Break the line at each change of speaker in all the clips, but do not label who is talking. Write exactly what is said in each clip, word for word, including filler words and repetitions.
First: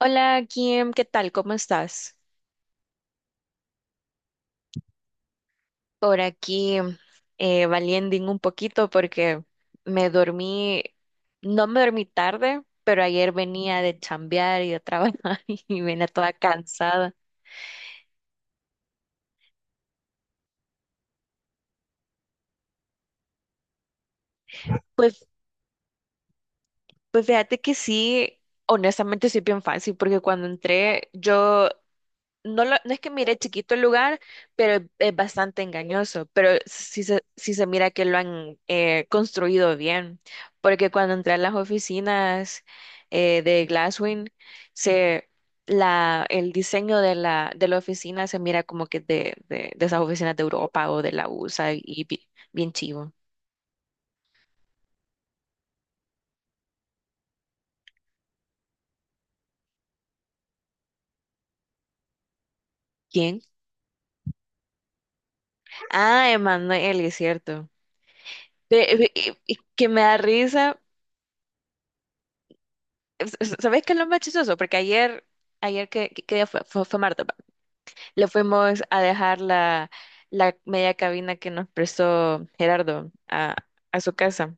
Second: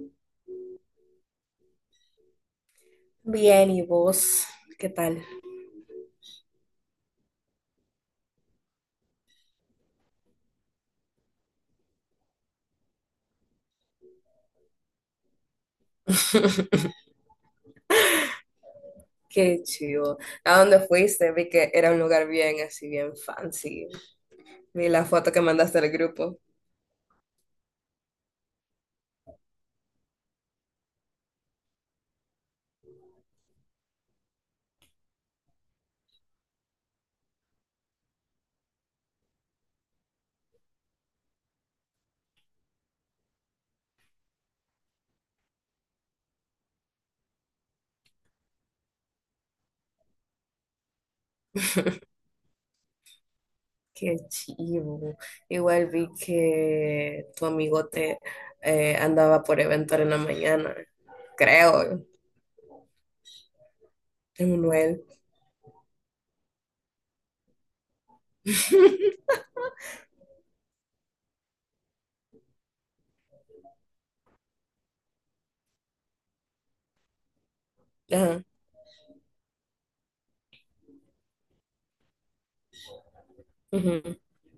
Hola Kim, ¿qué tal? ¿Cómo estás?
Bien, ¿y vos? ¿Qué tal?
Por aquí eh, valiendo un poquito porque me dormí, no me dormí tarde, pero ayer venía de chambear y de trabajar y venía toda cansada.
Qué chido. ¿A dónde fuiste? Vi que era un lugar bien, así bien fancy. Vi la
Pues,
foto que mandaste al grupo.
pues fíjate que sí, honestamente sí es bien fácil porque cuando entré yo no, lo- no es que mire chiquito el lugar, pero es, es bastante engañoso, pero sí se, sí se mira que lo han eh, construido bien, porque cuando entré a las oficinas eh, de Glasswing, se, la, el diseño de la, de la oficina se mira como que de, de, de esas oficinas de Europa o de la U S A y bi- bien chivo.
Qué chivo. Igual vi que tu amigote eh, andaba por eventar en la mañana, creo,
¿Quién?
Emanuel.
Ah, Emanuel, es cierto. Ve- ve- y- y que me da risa s- ¿Sabes qué es lo más chistoso? Porque ayer, ayer que, que- qué día fue, fue, fue martes, va. Le
Ajá.
fuimos a dejar la, la media cabina que nos prestó Gerardo a,
Ujú.
a su casa.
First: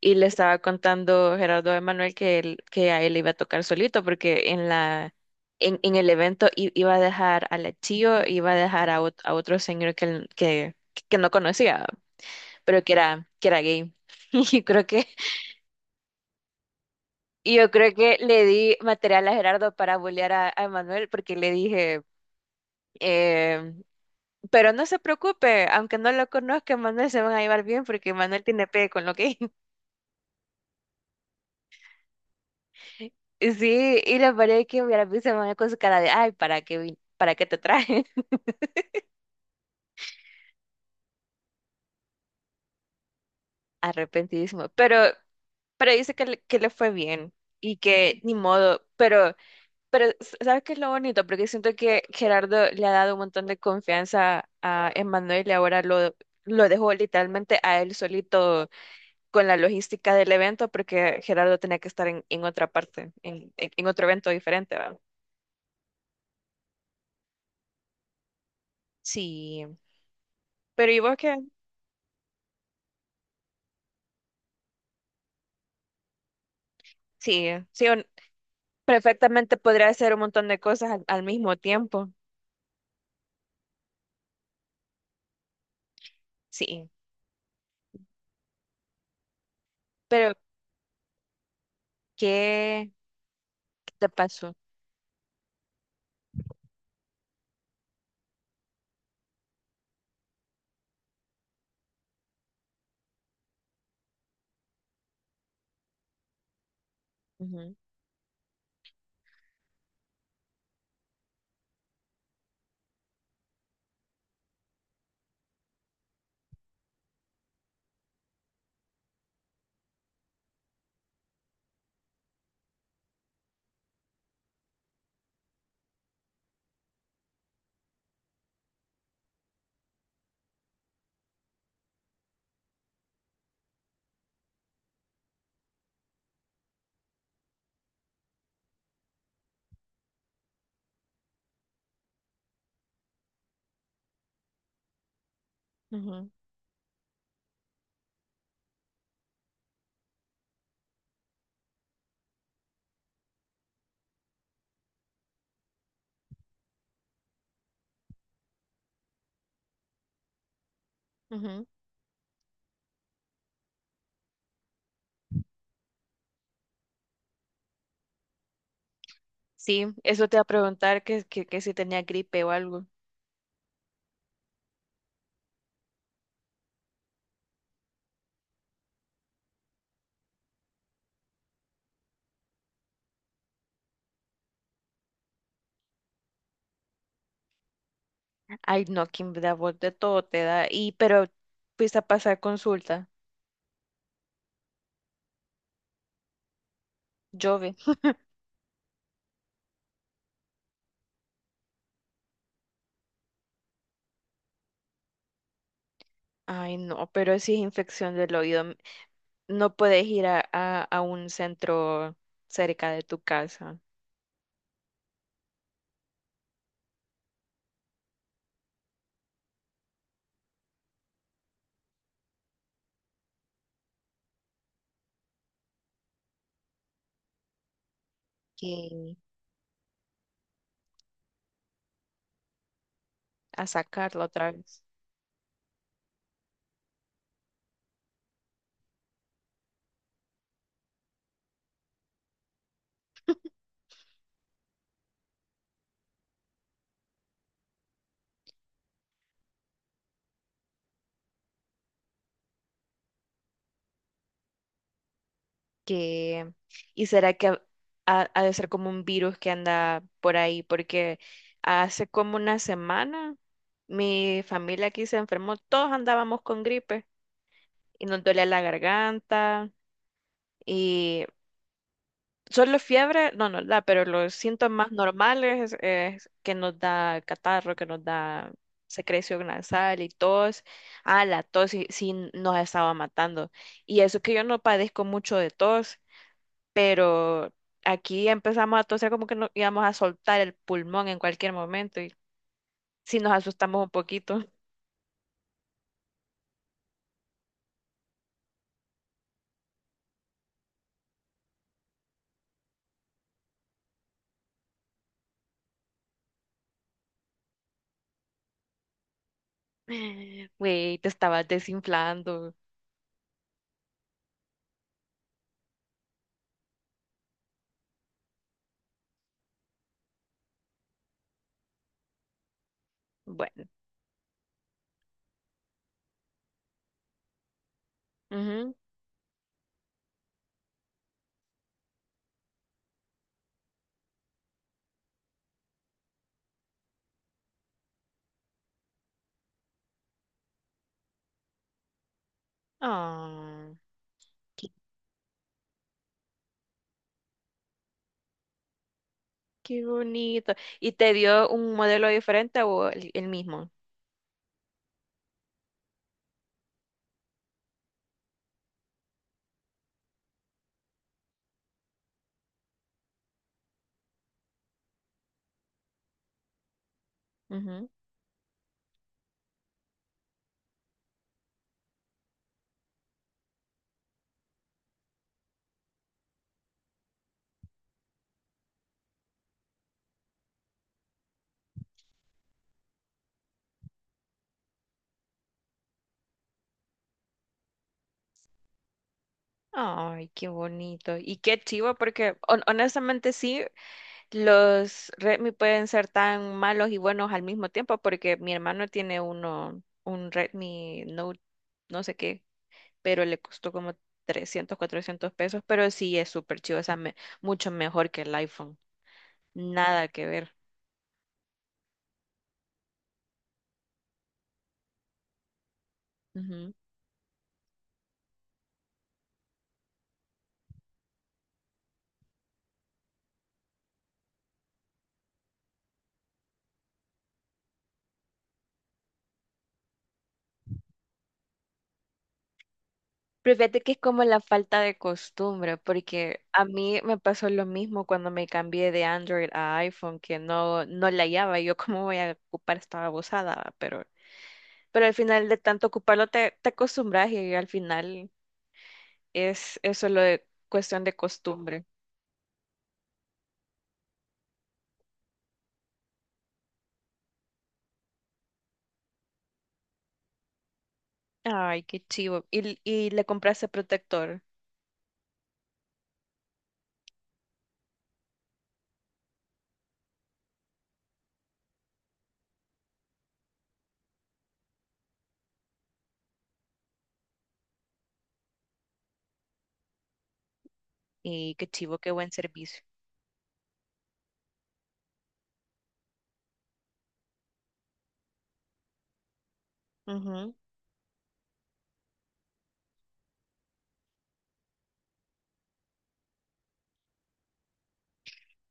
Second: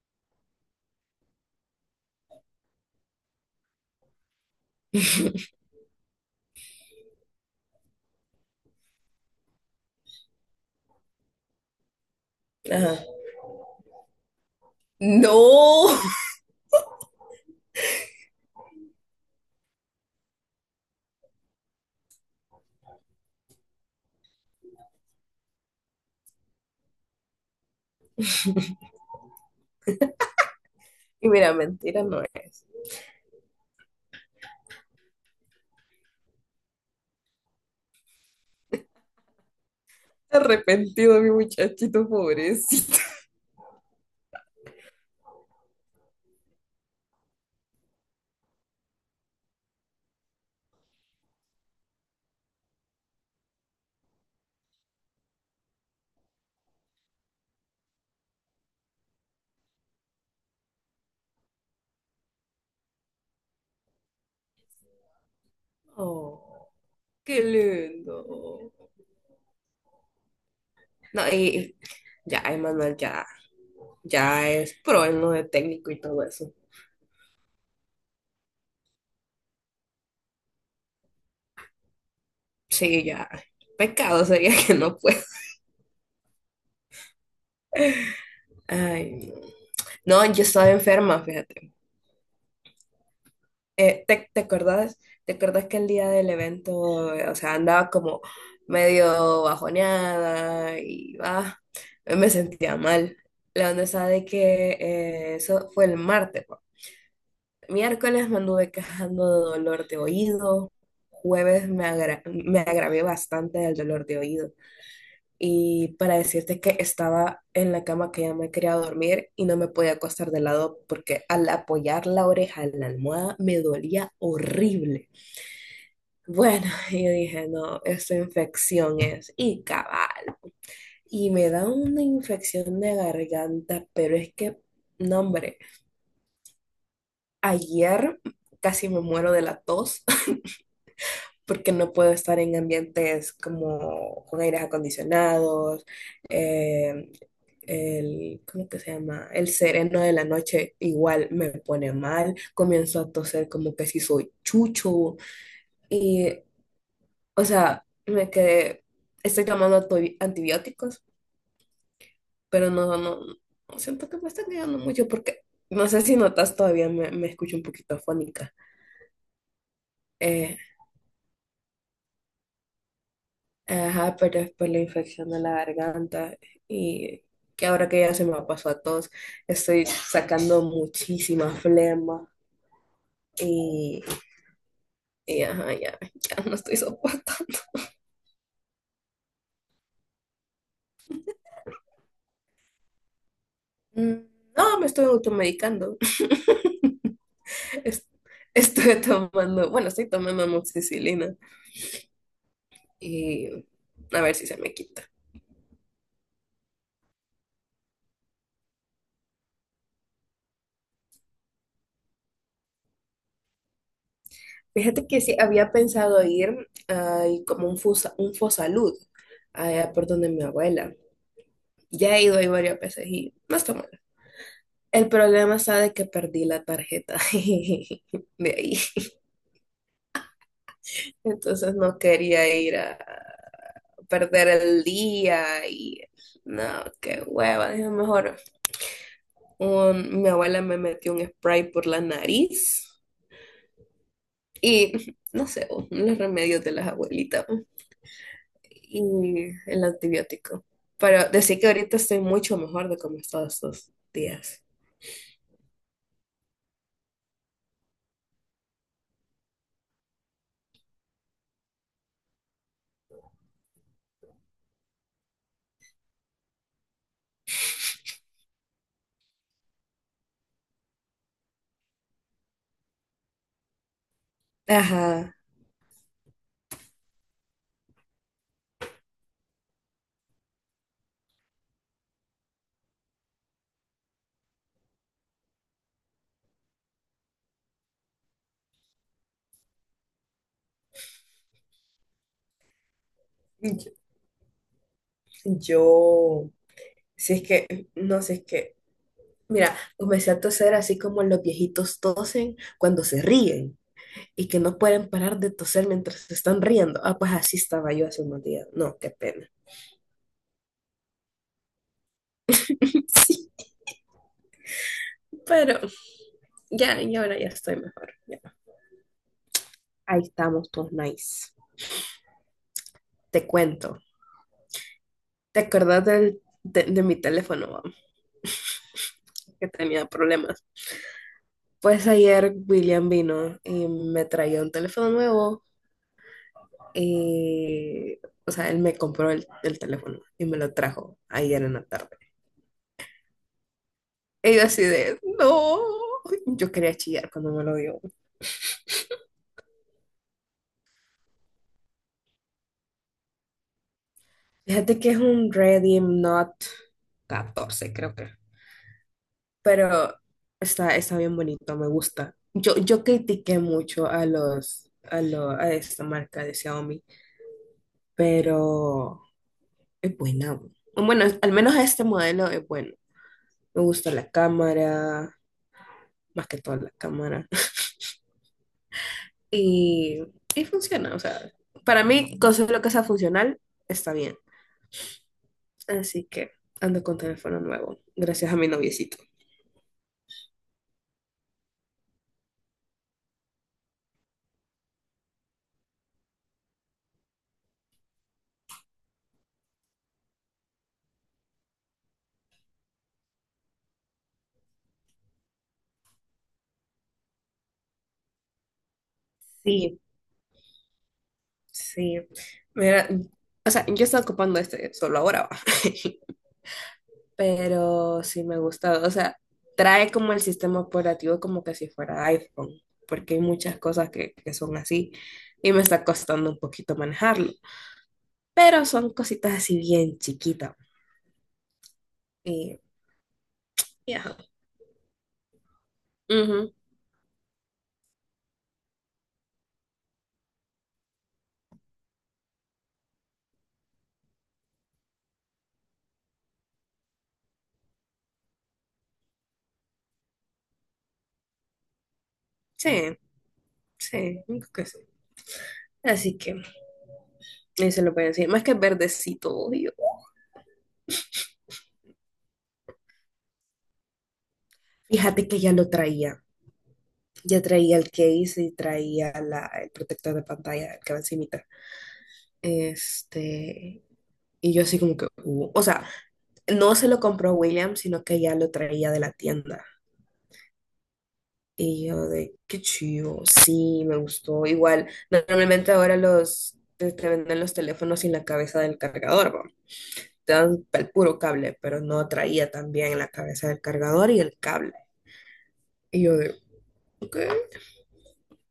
Y le estaba contando Gerardo a Manuel que, él- que a él le iba a tocar solito, porque en la, en, en el evento i- iba a dejar a la Chio, iba a dejar a, ot- a otro señor que, él- que, que no conocía, pero que
Ajá.
era, que era gay. Y creo que
No.
Y yo creo que le di material a Gerardo para bullear a, a Manuel porque le dije, eh, pero no se preocupe, aunque no lo conozca, Manuel se van a llevar bien porque Manuel tiene pegue con lo que...
Y mira, mentira no es.
Y sí, y la pareja que hubiera visto a Manuel con su cara de, ay, ¿para qué, vin- para qué te traje?
Arrepentido mi muchachito pobrecito.
Arrepentidísimo. Pero, pero dice que le, que le fue bien y que ni modo, pero... Pero, s- ¿sabes qué es lo bonito? Porque siento que Gerardo le ha dado un montón de confianza a Emmanuel y ahora lo, lo dejó literalmente a él solito con la logística del evento porque Gerardo tenía que estar en, en otra parte, en, en- en otro evento diferente, ¿va?
Oh, qué lindo.
Sí. Pero ¿y vos
No,
qué?
y ya, Emanuel ya, ya es pro en lo de técnico y todo eso.
Sí, sí, un- perfectamente podría hacer un montón de cosas al, al mismo tiempo.
Sí, ya. Pecado sería que no pueda.
Sí.
Ay, no. No,
Pero,
yo estaba enferma, fíjate.
¿qué, qué
Eh,
te
¿te, te
pasó?
acuerdas? ¿Te acuerdas que el día del evento, eh, o sea, andaba como medio bajoneada y va, me sentía mal. La onda está de que eh, eso fue el martes, pa.
Ujú,
Miércoles me anduve quejando de dolor de oído. Jueves me agra- me agravé bastante del dolor de oído. Y para decirte que estaba en la cama que ya me quería dormir y no me podía acostar de lado porque al apoyar la oreja en la almohada me dolía horrible. Bueno, yo dije, no, esta infección es. Y cabal. Y me da una infección de garganta, pero es que, no, hombre, ayer casi me muero de la tos, porque no puedo estar en ambientes como con aires acondicionados,
ujú,
eh, el, ¿cómo que se llama? El sereno de la noche igual me pone mal, comienzo a toser como que si soy chucho y, o sea, me quedé, estoy tomando antibi- antibióticos,
ujú.
pero no, no, no siento que me están ayudando mucho porque no sé si notas todavía me, me escucho un poquito afónica.
Sí, eso te va a
Eh,
preguntar que, que, que si tenía gripe o algo.
Ajá, pero es por la infección de la garganta y que ahora que ya se me pasó a todos, estoy sacando muchísima flema y, y ajá, ya, ya no estoy soportando.
Ay, no, que me da voz de todo te da. Y, pero fuiste a pasar consulta.
Mm, no, me estoy automedicando.
Llueve.
Es- Estoy tomando, bueno, estoy tomando amoxicilina y a ver si se me quita.
Ay, no, pero si es infección del oído, m- no puedes ir a, a, a un centro cerca de tu casa
Fíjate que sí, había pensado ir a como un, fusa, un Fosalud, allá por donde mi abuela. Ya he ido ahí varias veces y no está mal. El problema está de que perdí la tarjeta de ahí.
que
Entonces no quería ir a
a sacarlo
perder
otra vez.
el día y no, qué hueva. Dije, mejor un- mi abuela me metió un spray por la nariz y no sé, los remedios de las abuelitas y el antibiótico. Pero decir que ahorita estoy mucho mejor de como estaba estos días.
Que y será que ha, ha- ha de ser como un virus que anda por ahí, porque hace como una semana mi familia aquí se enfermó, todos andábamos con gripe y nos dolía la garganta y solo fiebre no nos da, pero los síntomas
Ajá.
normales es que nos da catarro, que nos da secreción nasal y tos. Ah, la tos sí, sí nos estaba matando. Y eso que yo no padezco mucho de tos, pero aquí empezamos a toser como que nos íbamos a soltar el pulmón en cualquier momento y sí nos asustamos un poquito.
Yo, si es que, no sé, es que mira, comencé a toser así como los viejitos tosen cuando se ríen y que no pueden parar de toser mientras se están riendo. Ah, pues así estaba yo hace unos días. No, qué pena.
Güey, te estabas desinflando.
Sí, pero ya, y ahora ya estoy mejor, ya. Ahí estamos todos nice. Te
Bueno.
cuento. ¿Te acuerdas del, de, de mi teléfono, va?
Ujú.
que tenía problemas. Pues ayer William vino y me traía un teléfono nuevo y, o sea, él me compró el, el teléfono y me lo trajo ayer en la tarde.
Ah,
Y yo
qué,
así de, no, yo quería chillar cuando me lo dio.
qué bonito. ¿Y te dio un modelo diferente o el, el mismo?
Fíjate que es un Redeem Not catorce, creo que. Pero está, está bien bonito, me gusta. Yo, yo critiqué mucho a los, a lo, a esta marca de Xiaomi,
Ujú.
pero es buena. Bueno, al menos este modelo es bueno. Me gusta la cámara, más que todo la cámara. Y, y funciona, o sea, para mí, con solo que sea funcional, está bien. Así que ando con teléfono nuevo, gracias a mi noviecito.
Ay, qué bonito. Y qué chivo, porque hon- honestamente sí, los Redmi pueden ser tan malos y buenos al mismo tiempo porque mi hermano tiene uno, un Redmi Note, no sé qué, pero le costó como trescientos cuatrocientos pesos, pero sí es súper chido, o sea, me- mucho mejor que el iPhone,
Sí,
nada que ver.
sí. Mira, o sea, yo estaba ocupando este solo ahora, va.
Ujú.
Pero sí me gusta. O sea, trae como el sistema operativo como que si fuera iPhone, porque hay muchas cosas que, que son así y me está costando un poquito manejarlo. Pero son cositas así bien chiquitas. Y,
Pero fíjate que es
y
como
ajá.
la falta de costumbre, porque a
Ujú.
mí me pasó lo mismo cuando me cambié de Android a iPhone, que no, no la hallaba, y yo cómo voy a ocupar esta babosada, ¿va? pero Pero al final de tanto ocuparlo te, te acostumbras y al final es, es solo de- cuestión de costumbre.
Sí, sí, creo que sí. Así que, eso lo voy a decir. Más que verdecito,
Ay, qué chivo. Y, y le compraste protector.
fíjate que ya lo traía. Ya traía el case y traía la, el protector de pantalla, el que va encimita. Este, y yo así como que, uh, o sea, no se lo compró William, sino que ya lo traía de la tienda.
Y qué chivo,
Y
qué
yo
buen
de,
servicio.
qué chido, sí, me gustó. Igual, normalmente ahora los, te, te venden los teléfonos sin la cabeza del cargador, ¿va? Te
Ujú.
dan el puro cable, pero no traía también la cabeza del cargador y el cable. Y yo de, ok.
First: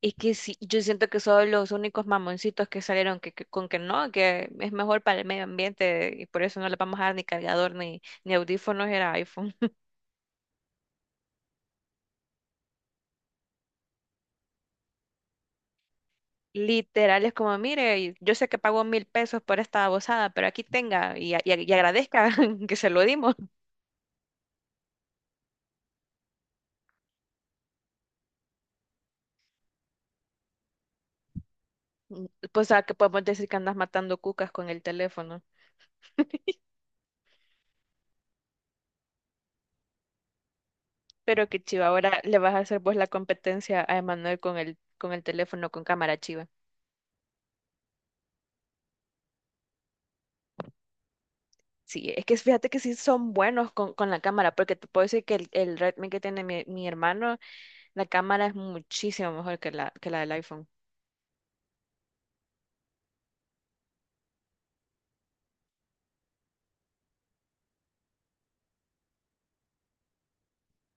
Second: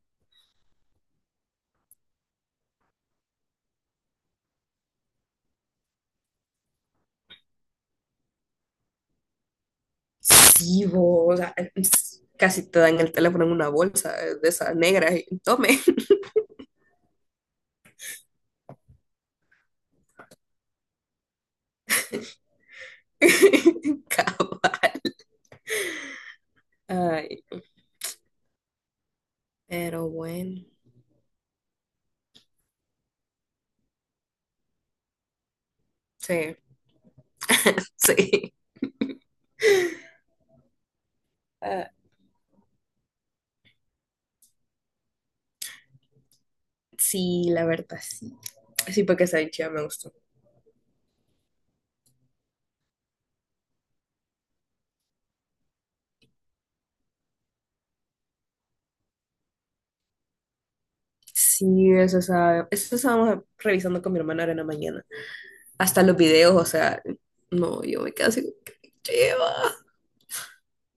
Y que sí, yo siento que son los únicos mamoncitos que salieron que, que- con que no, que es mejor para el medio ambiente y por eso no le vamos a dar ni cargador ni, ni audífonos, era iPhone.
Sí, vos, o sea, casi te dan el teléfono en una bolsa eh, de esas negras y tome.
Literal, es como, mire, y yo sé que pagó mil pesos por esta babosada, pero aquí tenga y, a- y a- y agradezca que se lo dimos.
Cava. Ay, pero bueno,
Mm, pues a que podemos decir que andas matando cucas con el teléfono.
sí, sí.
Pero que chiva,
Ah,
ahora le vas a hacer vos la competencia a Emanuel con el, con el teléfono con cámara chiva.
sí, la verdad, sí. Sí, porque esa dicha me gustó.
Sí, es que fíjate que sí son buenos con, con la cámara, porque te puedo decir que el, el Redmi que tiene mi, mi hermano, la cámara es muchísimo mejor que la, que la del iPhone.
Sí, eso, esa eso estábamos revisando con mi hermana ahora en la mañana. Hasta los videos, o sea, no, yo me quedo así, como que, lleva.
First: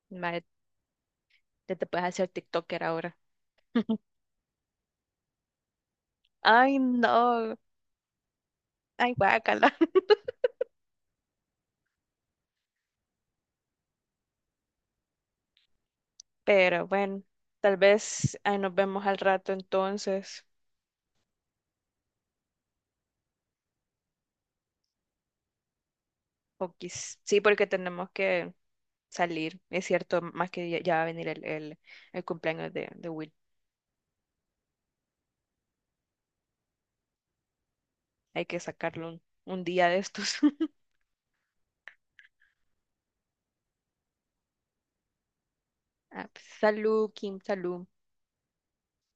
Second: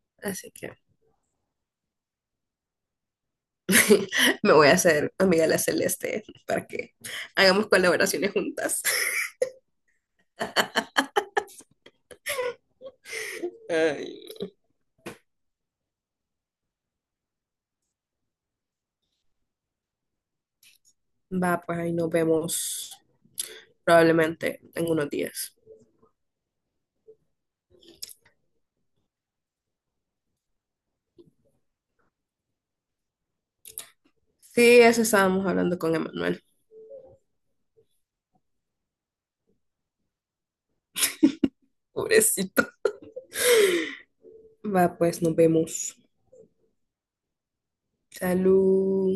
Mae,
Así que
te, te puedes hacer TikToker ahora.
me voy a hacer amiga de la Celeste para
Ay,
que
no.
hagamos colaboraciones juntas.
Ay, guácala.
Ay,
Pero bueno, tal vez ahí nos vemos al rato entonces.
va, pues ahí nos vemos probablemente en unos días.
O quiz- sí, porque tenemos que salir. Es cierto, más que ya, ya va a venir el, el, el cumpleaños de, de Will.
Sí, eso estábamos hablando con Emanuel.
Hay que sacarlo un, un día de estos.
Pobrecito. Va, pues nos vemos.
Ah, pues, salud, Kim, salud.
Salud.